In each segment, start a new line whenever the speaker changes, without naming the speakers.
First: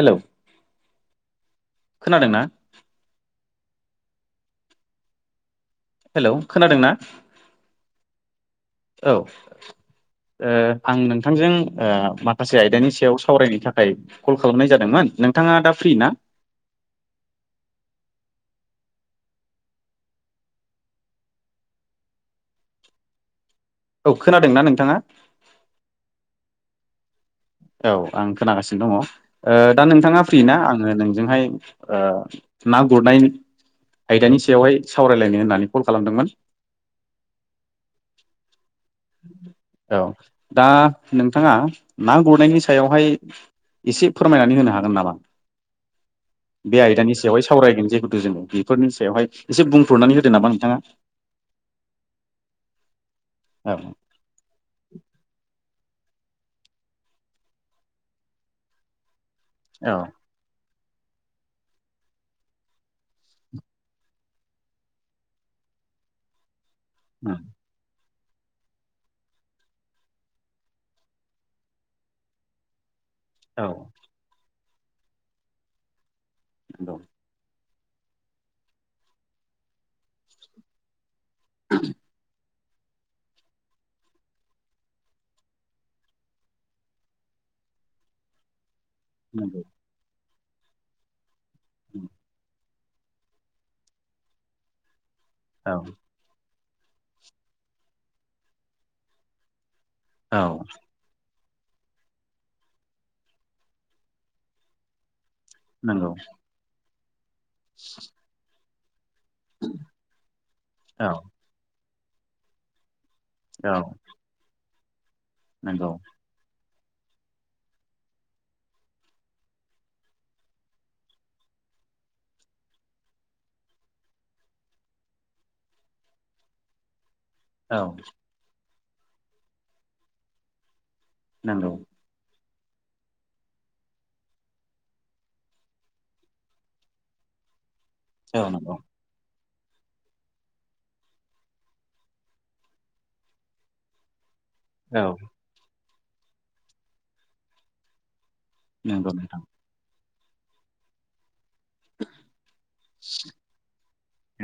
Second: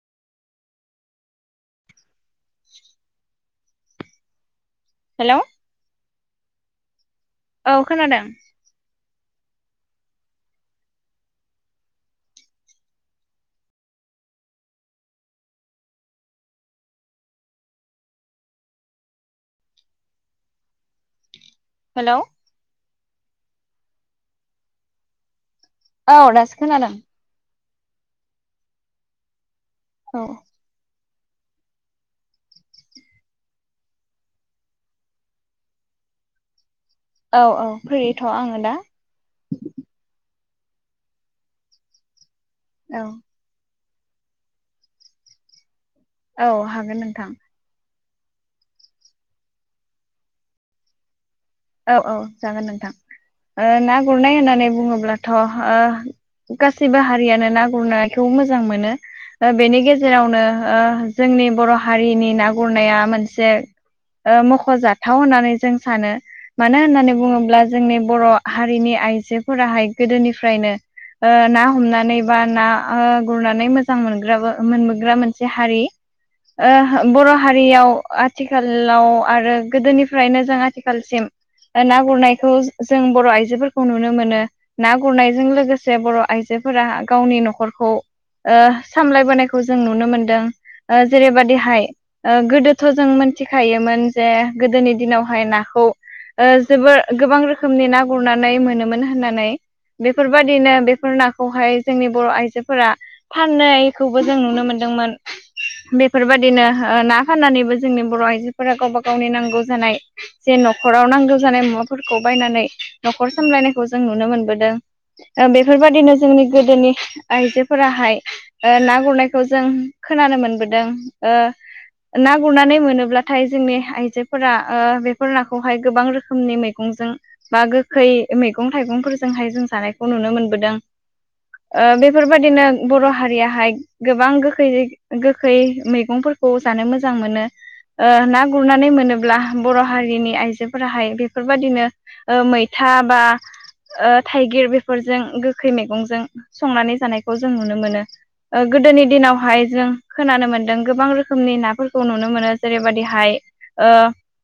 Hello खोनादों ना?
Hello
hello खोनादों ना
औ खोनादों
औ ओ आं नोंथांजों ओ माखासे आयदानि सायाव सावरायनो थाखाय कल खालामनाय जादोंमोन नोंथाङा दा फ्रि ना
हेलौ
औ खोनादोंना नोंथाङा
औ दासो खोनादों
औ आं खोनागासिनो दङ ओ दा नोंथाङा
औ
फ्रि ना आङो नों जोंहाय ओ ना गुरनाय आयदानि सायावहाय सावरायलायनो होननानै कल खालामदोंमोन
औ-औ फ्रिथ' आङो दा
औ दा नोंथाङा ना गुरनायनि
औ
सायावहाय एसे फोरमायनानै होनो हागोन नामा
औ
बे
हागोन
आयदानि
नोंथां
सायावहाय सावरायगोन जेखु नु जोंङो बेफोरनि सायावहाय एसे बुंफुरनानै होदो नामा नोंथाङा
औ-औ जागोन नोंथां ओ ना
औ
गुरनाय होननानै बुङोब्लाथ' ओ गासिबो हारियानो ना गुरनायखौ मोजां मोनो बेनि
औ
गेजेरावनो ओ जोंनि बर' हारिनि ना गुरनाया मोनसे ओ मख'जाथाव होननानै जों सानो मानो होननानै
उम
बुङोब्ला जोंनि बर' हारिनि आइजोफोराहाय गोदोनिफ्रायनो ओ ना हमनानै बा ना ओ गुरनानै
औ
मोजां मोनग्राबो मोनबोग्रा मोनसे हारि
नंगौ
ओ बर' हारियाव आथिखालाव आरो गोदोनिफ्रायनो जों आथिखालसिम ना गुरनायखौ जों बर' आइजोफोरखौ नुनो मोनो ना गुरनायजों लोगोसे बर' आइजोफोरा गावनि न'खरखौ ओ सामलायबोनायखौ
नंगौ
जों नुनो मोनदों जेरैबादिहाय गोदो थ' जों मिथिखायोमोन जे गोदोनि दिनावहाय
औ
नाखौ ओ जोबोर गोबां रोखोमनि ना गुरनानै मोनोमोन होननानै
औ
बेफोरबायदिनो बेफोर ना खौहाय जोंनि बर' आइजोफोरा फाननायखौबो जों नुनो मोनदोंमोन
नंगौ
बेफोरबादिनो ना फाननानैबो जोंनि बर' आइजोफोरा गावबा गावनि नांगौ जानाय जे न'खराव
औ
नांगौ जानाय मुवाफोरखौ बायनानै न'खर
औ
सामलायनायखौ जों नुनो मोनबोदों ओ
नंगौ
बेफोरबादिनो जोंनि गोदोनि आइजोफोराहाय ओ ना गुरनायखौ जों खोनानो मोनबोदों ओ ना गुरनानै मोनोब्लाथाय जोंनि आइजोफोरा ओ बेफोर नाखौहाय गोबां रोखो मनि मैगंजों बा
औ
गोखै मैगं थाइगंफोरजोंहाय जों जानायखौ नुनो मोनबोदों
नंगौ
ओ बेफोर बायदिनो बर' हारियाहाय गोबां गोखै-गोखै मैगंफोरखौ जानो मोजां मो नो ओ ना
औ नंगौ
गुरनानै मोनोब्ला बर' हारिनि आइजोफोराहाय बेफोरबादिनो ओ मैथा बा ओ थाइगिर
औ
बेफोरजों गोखै मैगं जों संनानै जानायखौ जों नुनो मोनो गोदोनि ओ
नंगौ नोंथां
दिनावहाय जों खोनानो मोनदों गोबां रो खोमनि नाफोरखौ नुनो मोनो जेरैबादिहाय ओ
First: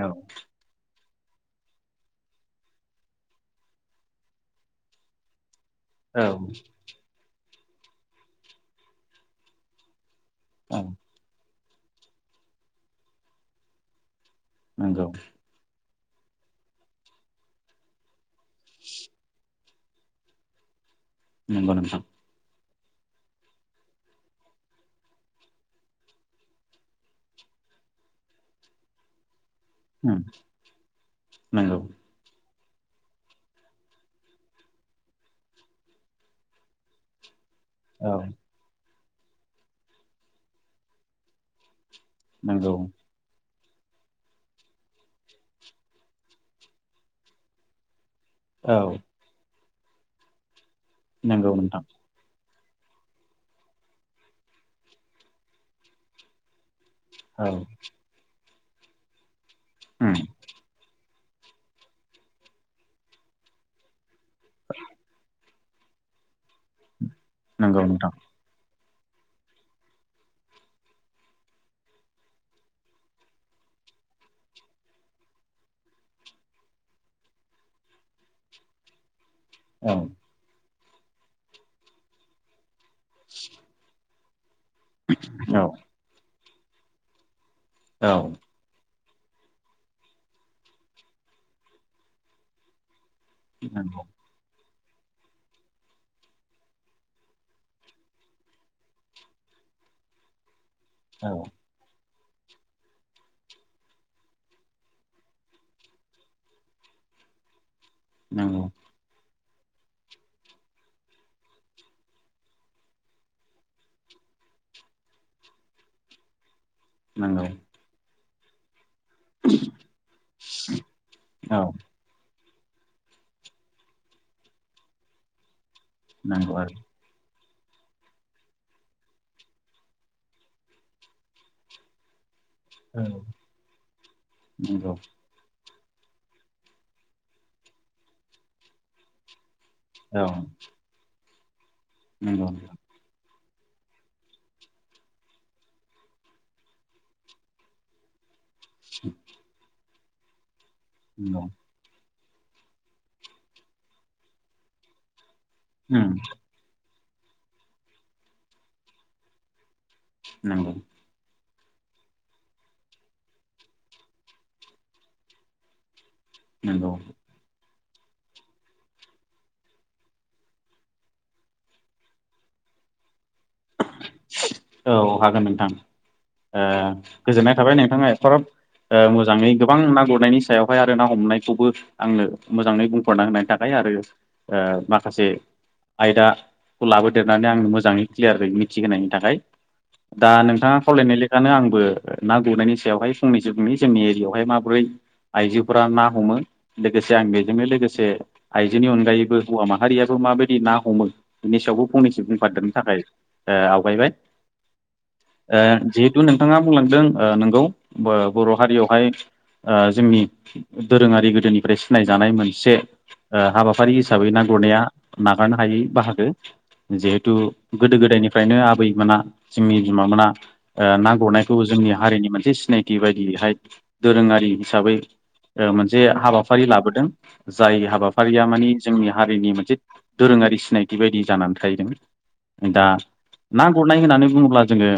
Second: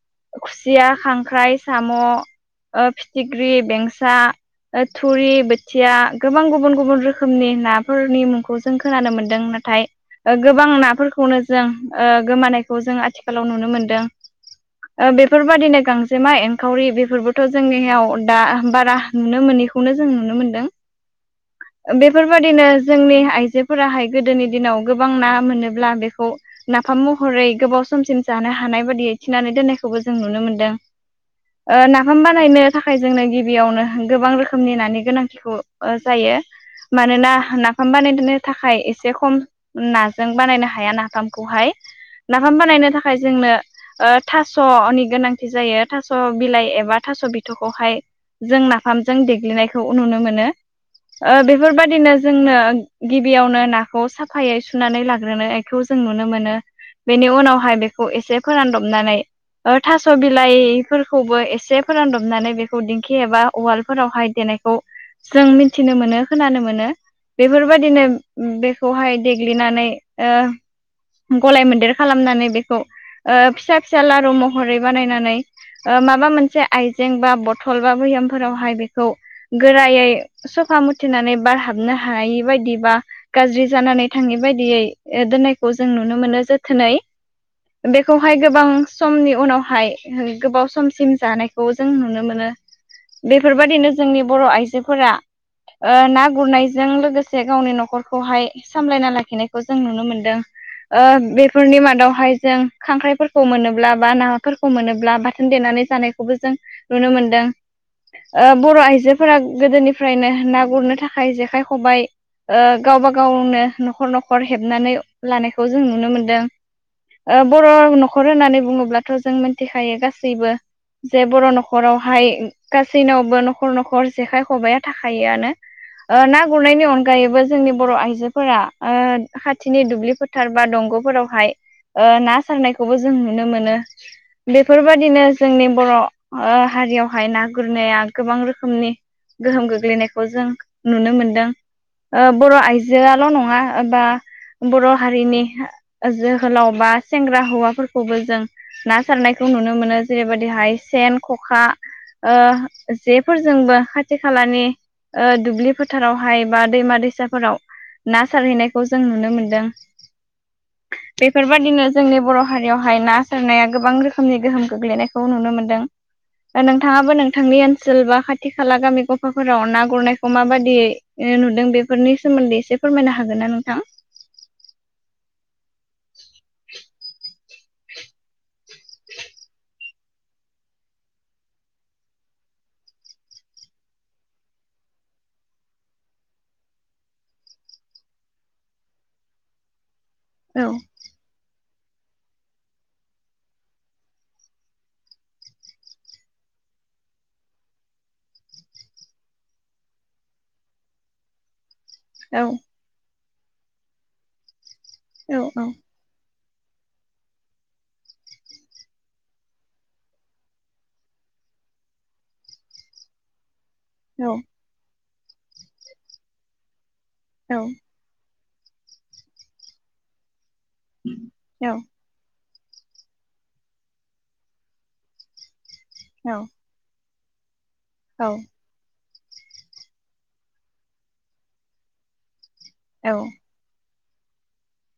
औ
खुसिया खांख्राइ साम' ओ फिथिख्रि बेंसा ओ थुरि बो थिया
औ
गोबां गुबुन गुबुन रोखोमनि नाफोरनि मुंखौ जों खोनानो मोनदों नाथाय ओ गोबां
औ
नाफोरखौनो जों ओ गोमानायखौ जों आथिखालाव नुनो मोनदों
नंगौ
ओ बेफोरबायदिनो गांजेमा एनखावरि बेफोरबोथ' जोंनियाव दा बारा नुनो मोनैखौनो जों नुनो
नंगौ
मोनदों
नोंथां
बेफोरबायदिनो जोंनि आइजोफोराहाय गोदोनि दिनाव गोबां ना मोनोब्ला बेखौ नाफाम महरै गोबाव समसिम जानो हानायबादियै थिनानै दोननायखौबो जों
उम
नुनो मोनदों
नंगौ
ओ नाफाम बा नायनो थाखाय जोंनो गिबियावनो गोबां रोखोमनि नानि गोनांथिखौ जायो मानोना नाफाम
औ
बानायनो थाखाय एसे खम नाजों बानायनो हाया नाफामखौहाय नाफाम
नंगौ
बानायनो थाखाय जोंनो थास'नि गोनांथि जायो था स' बिलाइ एबा थास' बिथ'खौहाय जों
औ
नाफामजों देग्लिनायखौ नुनो मोनो। ओ
नंगौ नोंथां
बेफोरबायदिनो जोंनो गिबियावनो नाखौ साफायै सुनानै लाग्रोनायखौ जों नुनो मोनो बेनि
औ
उनावहाय बेखौ एसे फोरानदबनानै थास'
उम
बिलाइ फोरखौबो एसे फोरानदबनानै बेखौ दिंखि एबा उवालफोरावहाय देनायखौ जों मि थिनो मोनो खोनानो मोनो
नंगौ
बेफोरबायदिनो
नोंथां
बे खौहाय देग्लिनानै गलाय मोनदेर खालामनानै बेखौ फिसा फिसा लारु महरै बानायनानै माबा मोनसे आइजें बा बथल बा बैहामफोरावहाय बेखौ
औ
गोरायै सफा मुथिनानै बारहाबनो हायै बायदिबा गाज्रि जानानै बिथांनि बायदियै
औ
दोननायखौ जों नुनो मोनो जोथोनै
औ
बेखौहाय गोबां समनि उनावहाय गोबाव समसिम जानायखौ जों नुनो मोनो। बेफोरबायादिनो
नंगौ
जोंनि बर'आइजोफोरा। ओ ना गुरनायजों लोगोसे गावनि न'खरखौहाय सामलायना लाखिनायखौ जों नुनो मोनदों। ओ
औ
बेफोरनि मादावहाय जों खांख्राइफोरखौ मोनोब्ला बा नाफोरखौ मोनोब्ला बा देनानै जानायखौबो जों नुनो मोनदों ओ
नंगौ
बर' आइजोफोरा। गोदोनिफ्रायनो ना गुरनो थाखाय जेखाइ खबाय गावबा गावनो न'खर न'खर हेबनानै लानायखौ जों नुनो मोनदों। ओ
नंगौ
बर' न'खर होननानै बुङोब्लाथ' जों मिथिखायो गासैबो। बो जे बर'
औ
न'खरावहाय गासैनावबो न'खर न'खर जेखाइ खबाइाया थाखायोआनो ना
नंगौ आरो
गुरनायनि अनगायैबो जोंनि बर' आइजोफोरा खाथिनि दुब्लि फोथार बा दंग'फोरावहाय ना सारनायखौबो
औ
जों नुनो मोनो
नंगौ
बेफोरबायदि जोंनि बर' हारियावहाय ना गुरनाया गोबां रोखोमनि गोहोम
औ
गोग्लैनायखौ जों नुनो मोनदों
नंगौ
बर' आइजोआल' नङा। नंआ बा बर' हारिनि जोहोलाव बा सेंग्रा हौवाफोरखौबो जों ना सारनायखौ नुनो मोनो जेरैबायदिहाय सेन,
नंगौ
ख'खा ओ जेफोरजोंबो खाथि खालानि दुब्लि
उम
फोथारावहाय बा दैमा-दैसा फिसाफोराव ना सारहैनायखौ जों नुनो मोनदों।
नंगौ।
बेफोरबायदिनो जोंनि बर' हारियावहाय ना सारनाया गोबां रोखोमनि गोहोम गोग्लैनायखौ नुनो मोनदों।
नंगौ
नोंथाङाबो नोंथांनि ओनसोल बा खाथि खाला गामि गफाफोराव ना गुरनायखौ माबायियै नुदों बेफोरनि सोमोन्दै एसे। फोरमायना हागोन नों
औ हागोन ओ नोंथां गोजोननाय थाबाय नोंथाङा एफाराब। ओ मोजाङै गोबां ना गुरनायनि सायावहाय आरो ना हमनायखौबो आंनो मोजाङै बुंफोर'ना होनाय थाखाय आरो ओ माखासे आयदाखौ लाबोदेरनानै आं मोजाङै क्लियारै मिथि थि होनोनायनि थाखाय दा
औ
नोंथाङा खावलायनाय लेखानो आं बो ना गुरनायनि सायावहाय फंनैसोनि जोंनि एरियायावहाय माबोरै आइजोफोरा ना हमो लोगोसे आं बेजोंनो लोगोसे आइजोनि अनगायैबो हौवा माहारियाबो माबायदि ना हमो बेनि सायावबो फंनैसो
औ
बुंफादेरनो थाखाय आवगायबाय
औ
जिहेथु नों नोंथांङा बुंलांदों नंगौ बर' हारियावहाय ओ जोंनि दोरोङारि गोदोनिफ्राय सिनायजानाय मोनसे हाबाफारि। हाबाफारि
औ
हिसाबै ना गुरनाया नागारनो हायै बाहागो जिहेथु
औ
गोदो गोदायनि फ्रायनो आबैमोना जोंनि बिमा मोना ओ ना गुरनायखौ
औ
जोंनि हारिनि मोनसे सि सिनायथि बायदियैहाय दोरोङारि हिसाबै ओ मोनसे हाबाफारि लाबोदों। जाय
औ
हाबाफारिया माने जोंनि हारिनि मोनसे दोरोङारि सिनायथि बायदि जानानै थायदों। दा।
औ
ना गुरनाय होननानै बुङोब्ला जोङो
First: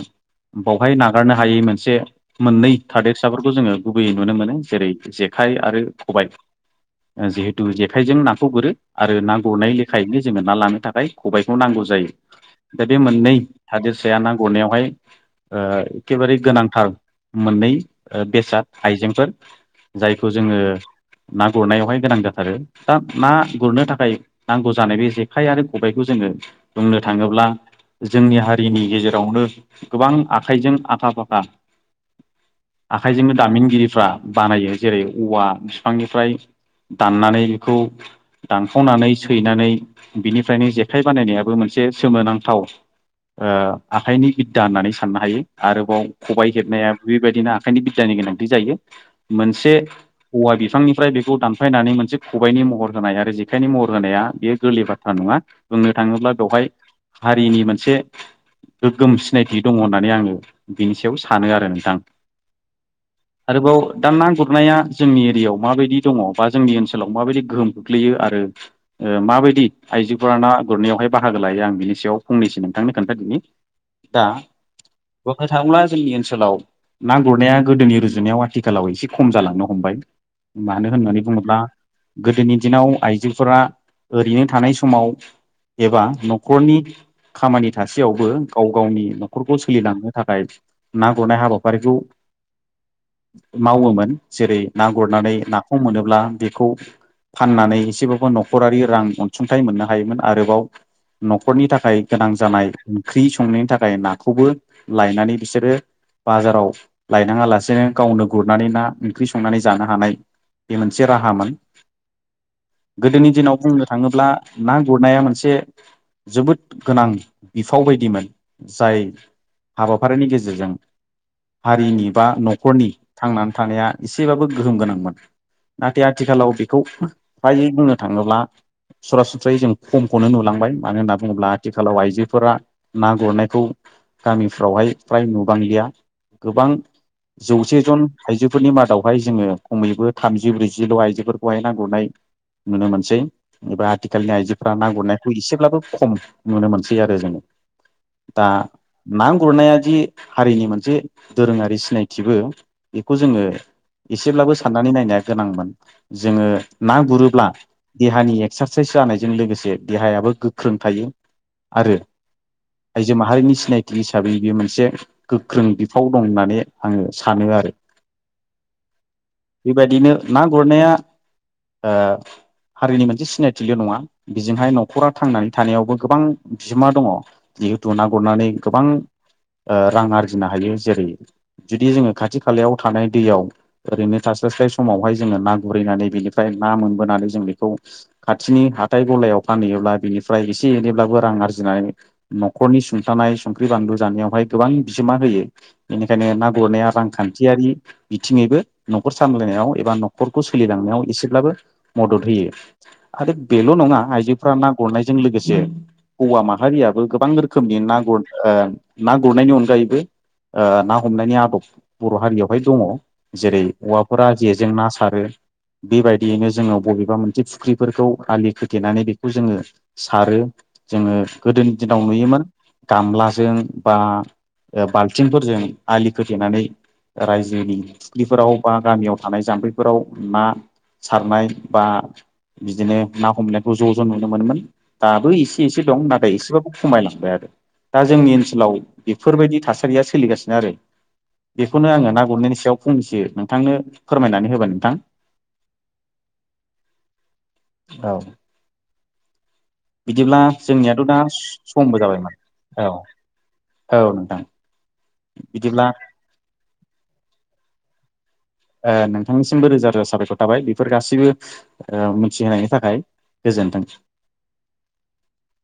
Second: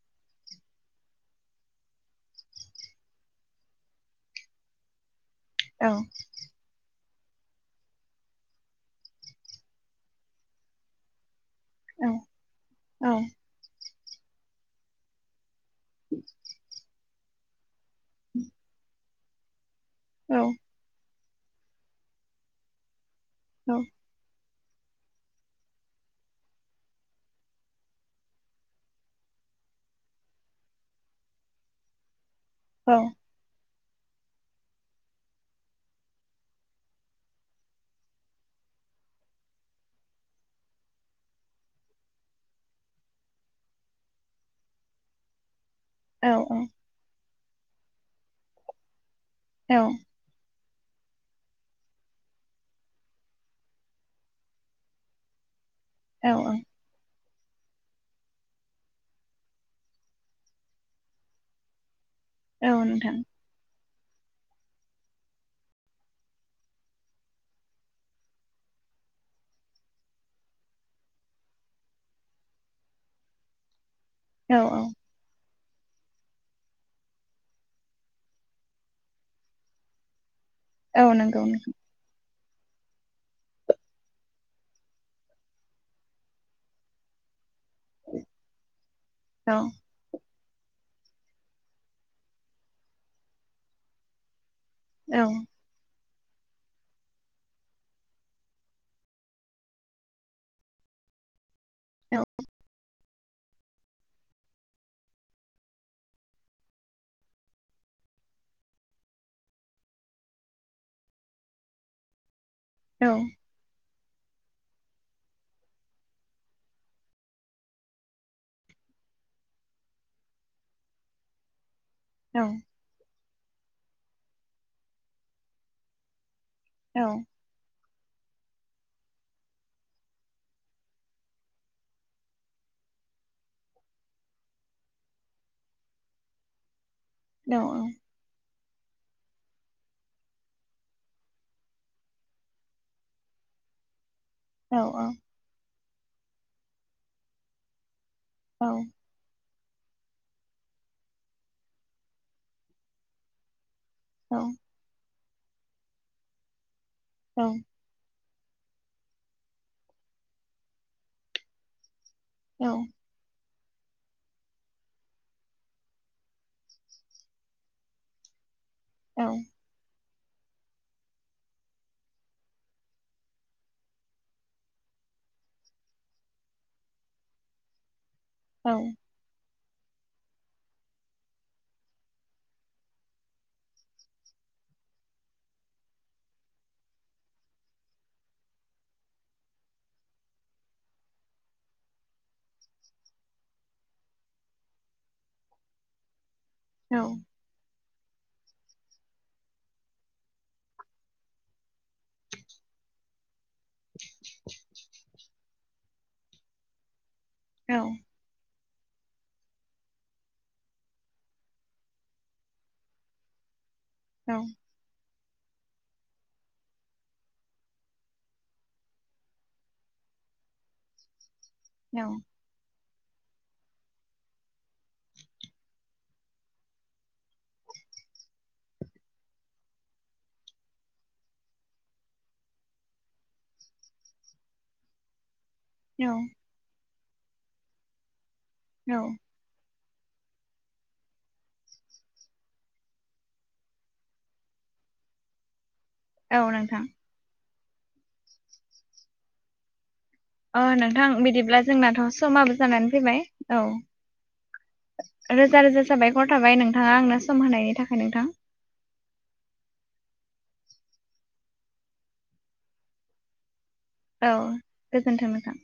बावहाय नागारनो हायै मोनसे मोननै थादेरसाफोरखौ जोङो गुबैयै नुनो मोनो जेरै जे खाइ आरो
औ
खबाय। जिहेथु जेखाइजों नाखौ गुरो आरो ना गुरनाय लेखायैनो जोङो ना लानो थाखाय खबाय खौ नांगौ
औ
जायो दा बे मोननै हादोरसाया ना गुरनायावहाय ओ एखेबारे गोनांथार मोननै ओ बेसाद आइजेंफोर जायखौ
औ
जोङो ना गुरनायावहाय गोनां जाथारो दा ना गुरनो थाखाय नांगौ जानाय बे जेखाइ आरो खबबायखौ जोङो बुंनो थाङोब्ला जोंनि हारिनि गेजेरावनो गोबां आखाइजों आखा-फाखा आखाइजोंनो दामिनगिरिफ्रा बानायो जेरै औवा बिफांनिफ्राय दाननानै बेखौ दानखावनानै सैनानै बिनिफ्रायनो जेखाइ बानायनायाबो मोनसे सोमोनांथाव ओ आखाइनि बिद्दा होननानै साननो हायो आरोबाव खबाय हेबनाया बेबाय दिनो आखाइनि बिद्दानि गोनांथि जायो मोनसे
औ
औवा बि फांनिफ्राय बेखौ दानफायनानै मोनसे खबाइनि महर होनाय आरो जेखायनि महर होनाया बेयो गोरलै बाथ्रा नङा। बुंनो
औ
थाङोब्ला बेवहाय हारिनि मोन से गोग्गोम सिनायथि दङ' होननानै आङो बिनि सायाव सानो नोंथां
औ नोंथां।
आरोबाव दा ना गुरनाया जोंनि एरियायाव माबायदि दङ' बा जोंनि ओनसोलाव माबायदि गोहोम खोख्लैयो आरो ओ माबायदि आइजोफोरा ना गुरनायावहाय बाहागो लायो आं बिनि सायाव फंनैसो थांनो खोन्थादोनि
औ औ।
होथाङोब्ला जोंनि ओनसोलाव ना गुरनाया गोदोनि रुजुनायाव आथिखालाव एसे खम जालांनो हमबाय। मानो
औ
होननानै
नंगौ
बुङोब्ला
नोंथां
गोदोनि दिनाव आइजोफोरा ओरैनो थानाय समाव एबा न'खरनि खामानि थासेयावबो गाव गावनि न'खरखौ
औ
सोलिलांनो थाखाय ना गुरनाय हाबाफारिखौ मावोमोन जेरै ना
औ
गुरनानै नाखौ मोनोब्ला बेखौ फाननानै एसेबाबो न'खरारि रां अनसुंथाइ मोननो हायोमोन आरोबाव न'खरनि थाखाय‌ गोनां जानाय ओंख्रि संनायनि थाखाय नाखौबो लायनानै बिसोरो बाजाराव लायनाङा लासेनो गावनो गुरनानै ना ओंख्रि संनानै जानो हानाय बे मोनसे राहामोन।
औ
गोदोनि दिनाव बुंनो थाङोब्ला ना गुरनाया मोनसे जोबोद गोनां बिफाव बायदिमोन जाय हाबाफारिनि गेजेरजों हारिनि बा
औ
न'खरनि थांनानै थानाया एसेबाबो गोहोम गोनांमोन। नाथाय आथिखालाव बेखौ
औ
हाय बुंङो थाङोब्ला सरासनस्रायै जों खमखौनो नुलांबाय मानो होनना बुङोब्ला थिखालाव आइजोफोरा ना गुरनायखौ गामिफ्रावहाय फ्राय नुबांलिया गोबां
औ
जौसे जन आइजो फोरनि मादावहाय जोङो खमैबो थामजि ब्रैजिल' आइजोफोरखौहाय ना गुरनाय नुनो मोनसै एबा आथि खालनि आइजोफोरा ना गुरनायखौ एसेब्लाबो खम नुनो मोनसै आरो जोङो दा ना गुरनाया दि हारिनि मोनसे दोरोङारि सिनायथिबो बेखौ जोङो एसेब्लाबो साननानै नायनाया गोनांमोन जोङो ना गुरोब्ला देहानि एक्सारसाइस जानायजों लोगोसे देहायाबो गोख्रों थायो आरो आइजो माहारिनि सिनायथि हिसाबै बेयो मोनसे गोख्रों बिफाव दं होननानै आङो सानो आरो। बेबायदिनो ना गुरनाया ओ हारिनि मोनसे सिनायथिल नङा बेजोंहाय नखरा थांनानै थानायावबो गोबां बिहोमा दङ जिहेथु ना गुरनानै गोबां ओ रां आरजिनो हायो जेरै जुदि जोङो खाथि खालायाव थानाय दैयाव ओरैनो थास्लास्लाय समावहाय जोङो ना गुरहैनानै बेनिफ्राय ना मोनबोनानै जों बेखौ खाथिनि हाथाय गलायाव फानहैयोब्ला बिनिफ्राय इस से एनैब्लाबो रां आरजिनाय नखरनि सुंथानाय संख्रि बानलु जानायावहाय गोबां बिहोमा होयो। बेनिखायनो ना गुरनाया रांखान्थियारि बिथिङैबो। नखर सामलायनायाव एबा नखरखौ सोलिलांनायाव एसेब्लाबो मदद होयो आरो बेल नङा आइजोफ्रा ना गुरनायजों लोगोस से हौवा माहारियाबो गोबां रोखोमनि ना गुर ना गुरनायनि अनगायैबो ओ ना हमनायनि आदब बर हारियावहाय दङ जेरै हौवाफोरा जेजों ना सारो। बेबायदियैनो जोङो बबेबा मोनसे फुख्रिफोरखौ आलि खोथेनानै बेखौ जोङो। सारो जोङो गोदोनि
औ
दिनाव नुयोमोन गामलाजों बा ओ बाल्थिंफोरजों आलि खोथेनानै रायजोनि फुख्लिफोराव बा गामियाव थानाय जाम्फैफोराव ना सारनाय बा बिदिनो ना हमनायखौ ज ज नुनो मोनोमोन। दाबो एसे एसे दं
औ
नाथाय एसेबाबो खमायलांबाय आरो दा जोंनि ओनसोल सोलाव
औ
बेफोर बायदि थासारिया सोलिगासिनो आरो। बेखौनो आङो ना गुरनायनि सायाव फंनैसो नोंथांनो फोरमायनानै होबाय नोंथां।
औ नोंथां।
औ।
अ नोंथां
दा
बिदिब्ला
समबो
जोंनाथ
जाबायमोन
समाबो
औ
जानानै फैबाय औ। रोजा रोजा
बिदिब्ला
साबायखर थाबाय नोंथाङा आंनो सम होनायनि थाखाय नोंथां।
ओ नोंथांनिसिमबो रोजा रोजा साबायखर थाबाय बेफोर गासैबो ओ मिथिहोनायनि थाखाय। गोजोन्थों।
औ गोजोन्थों नोंथां।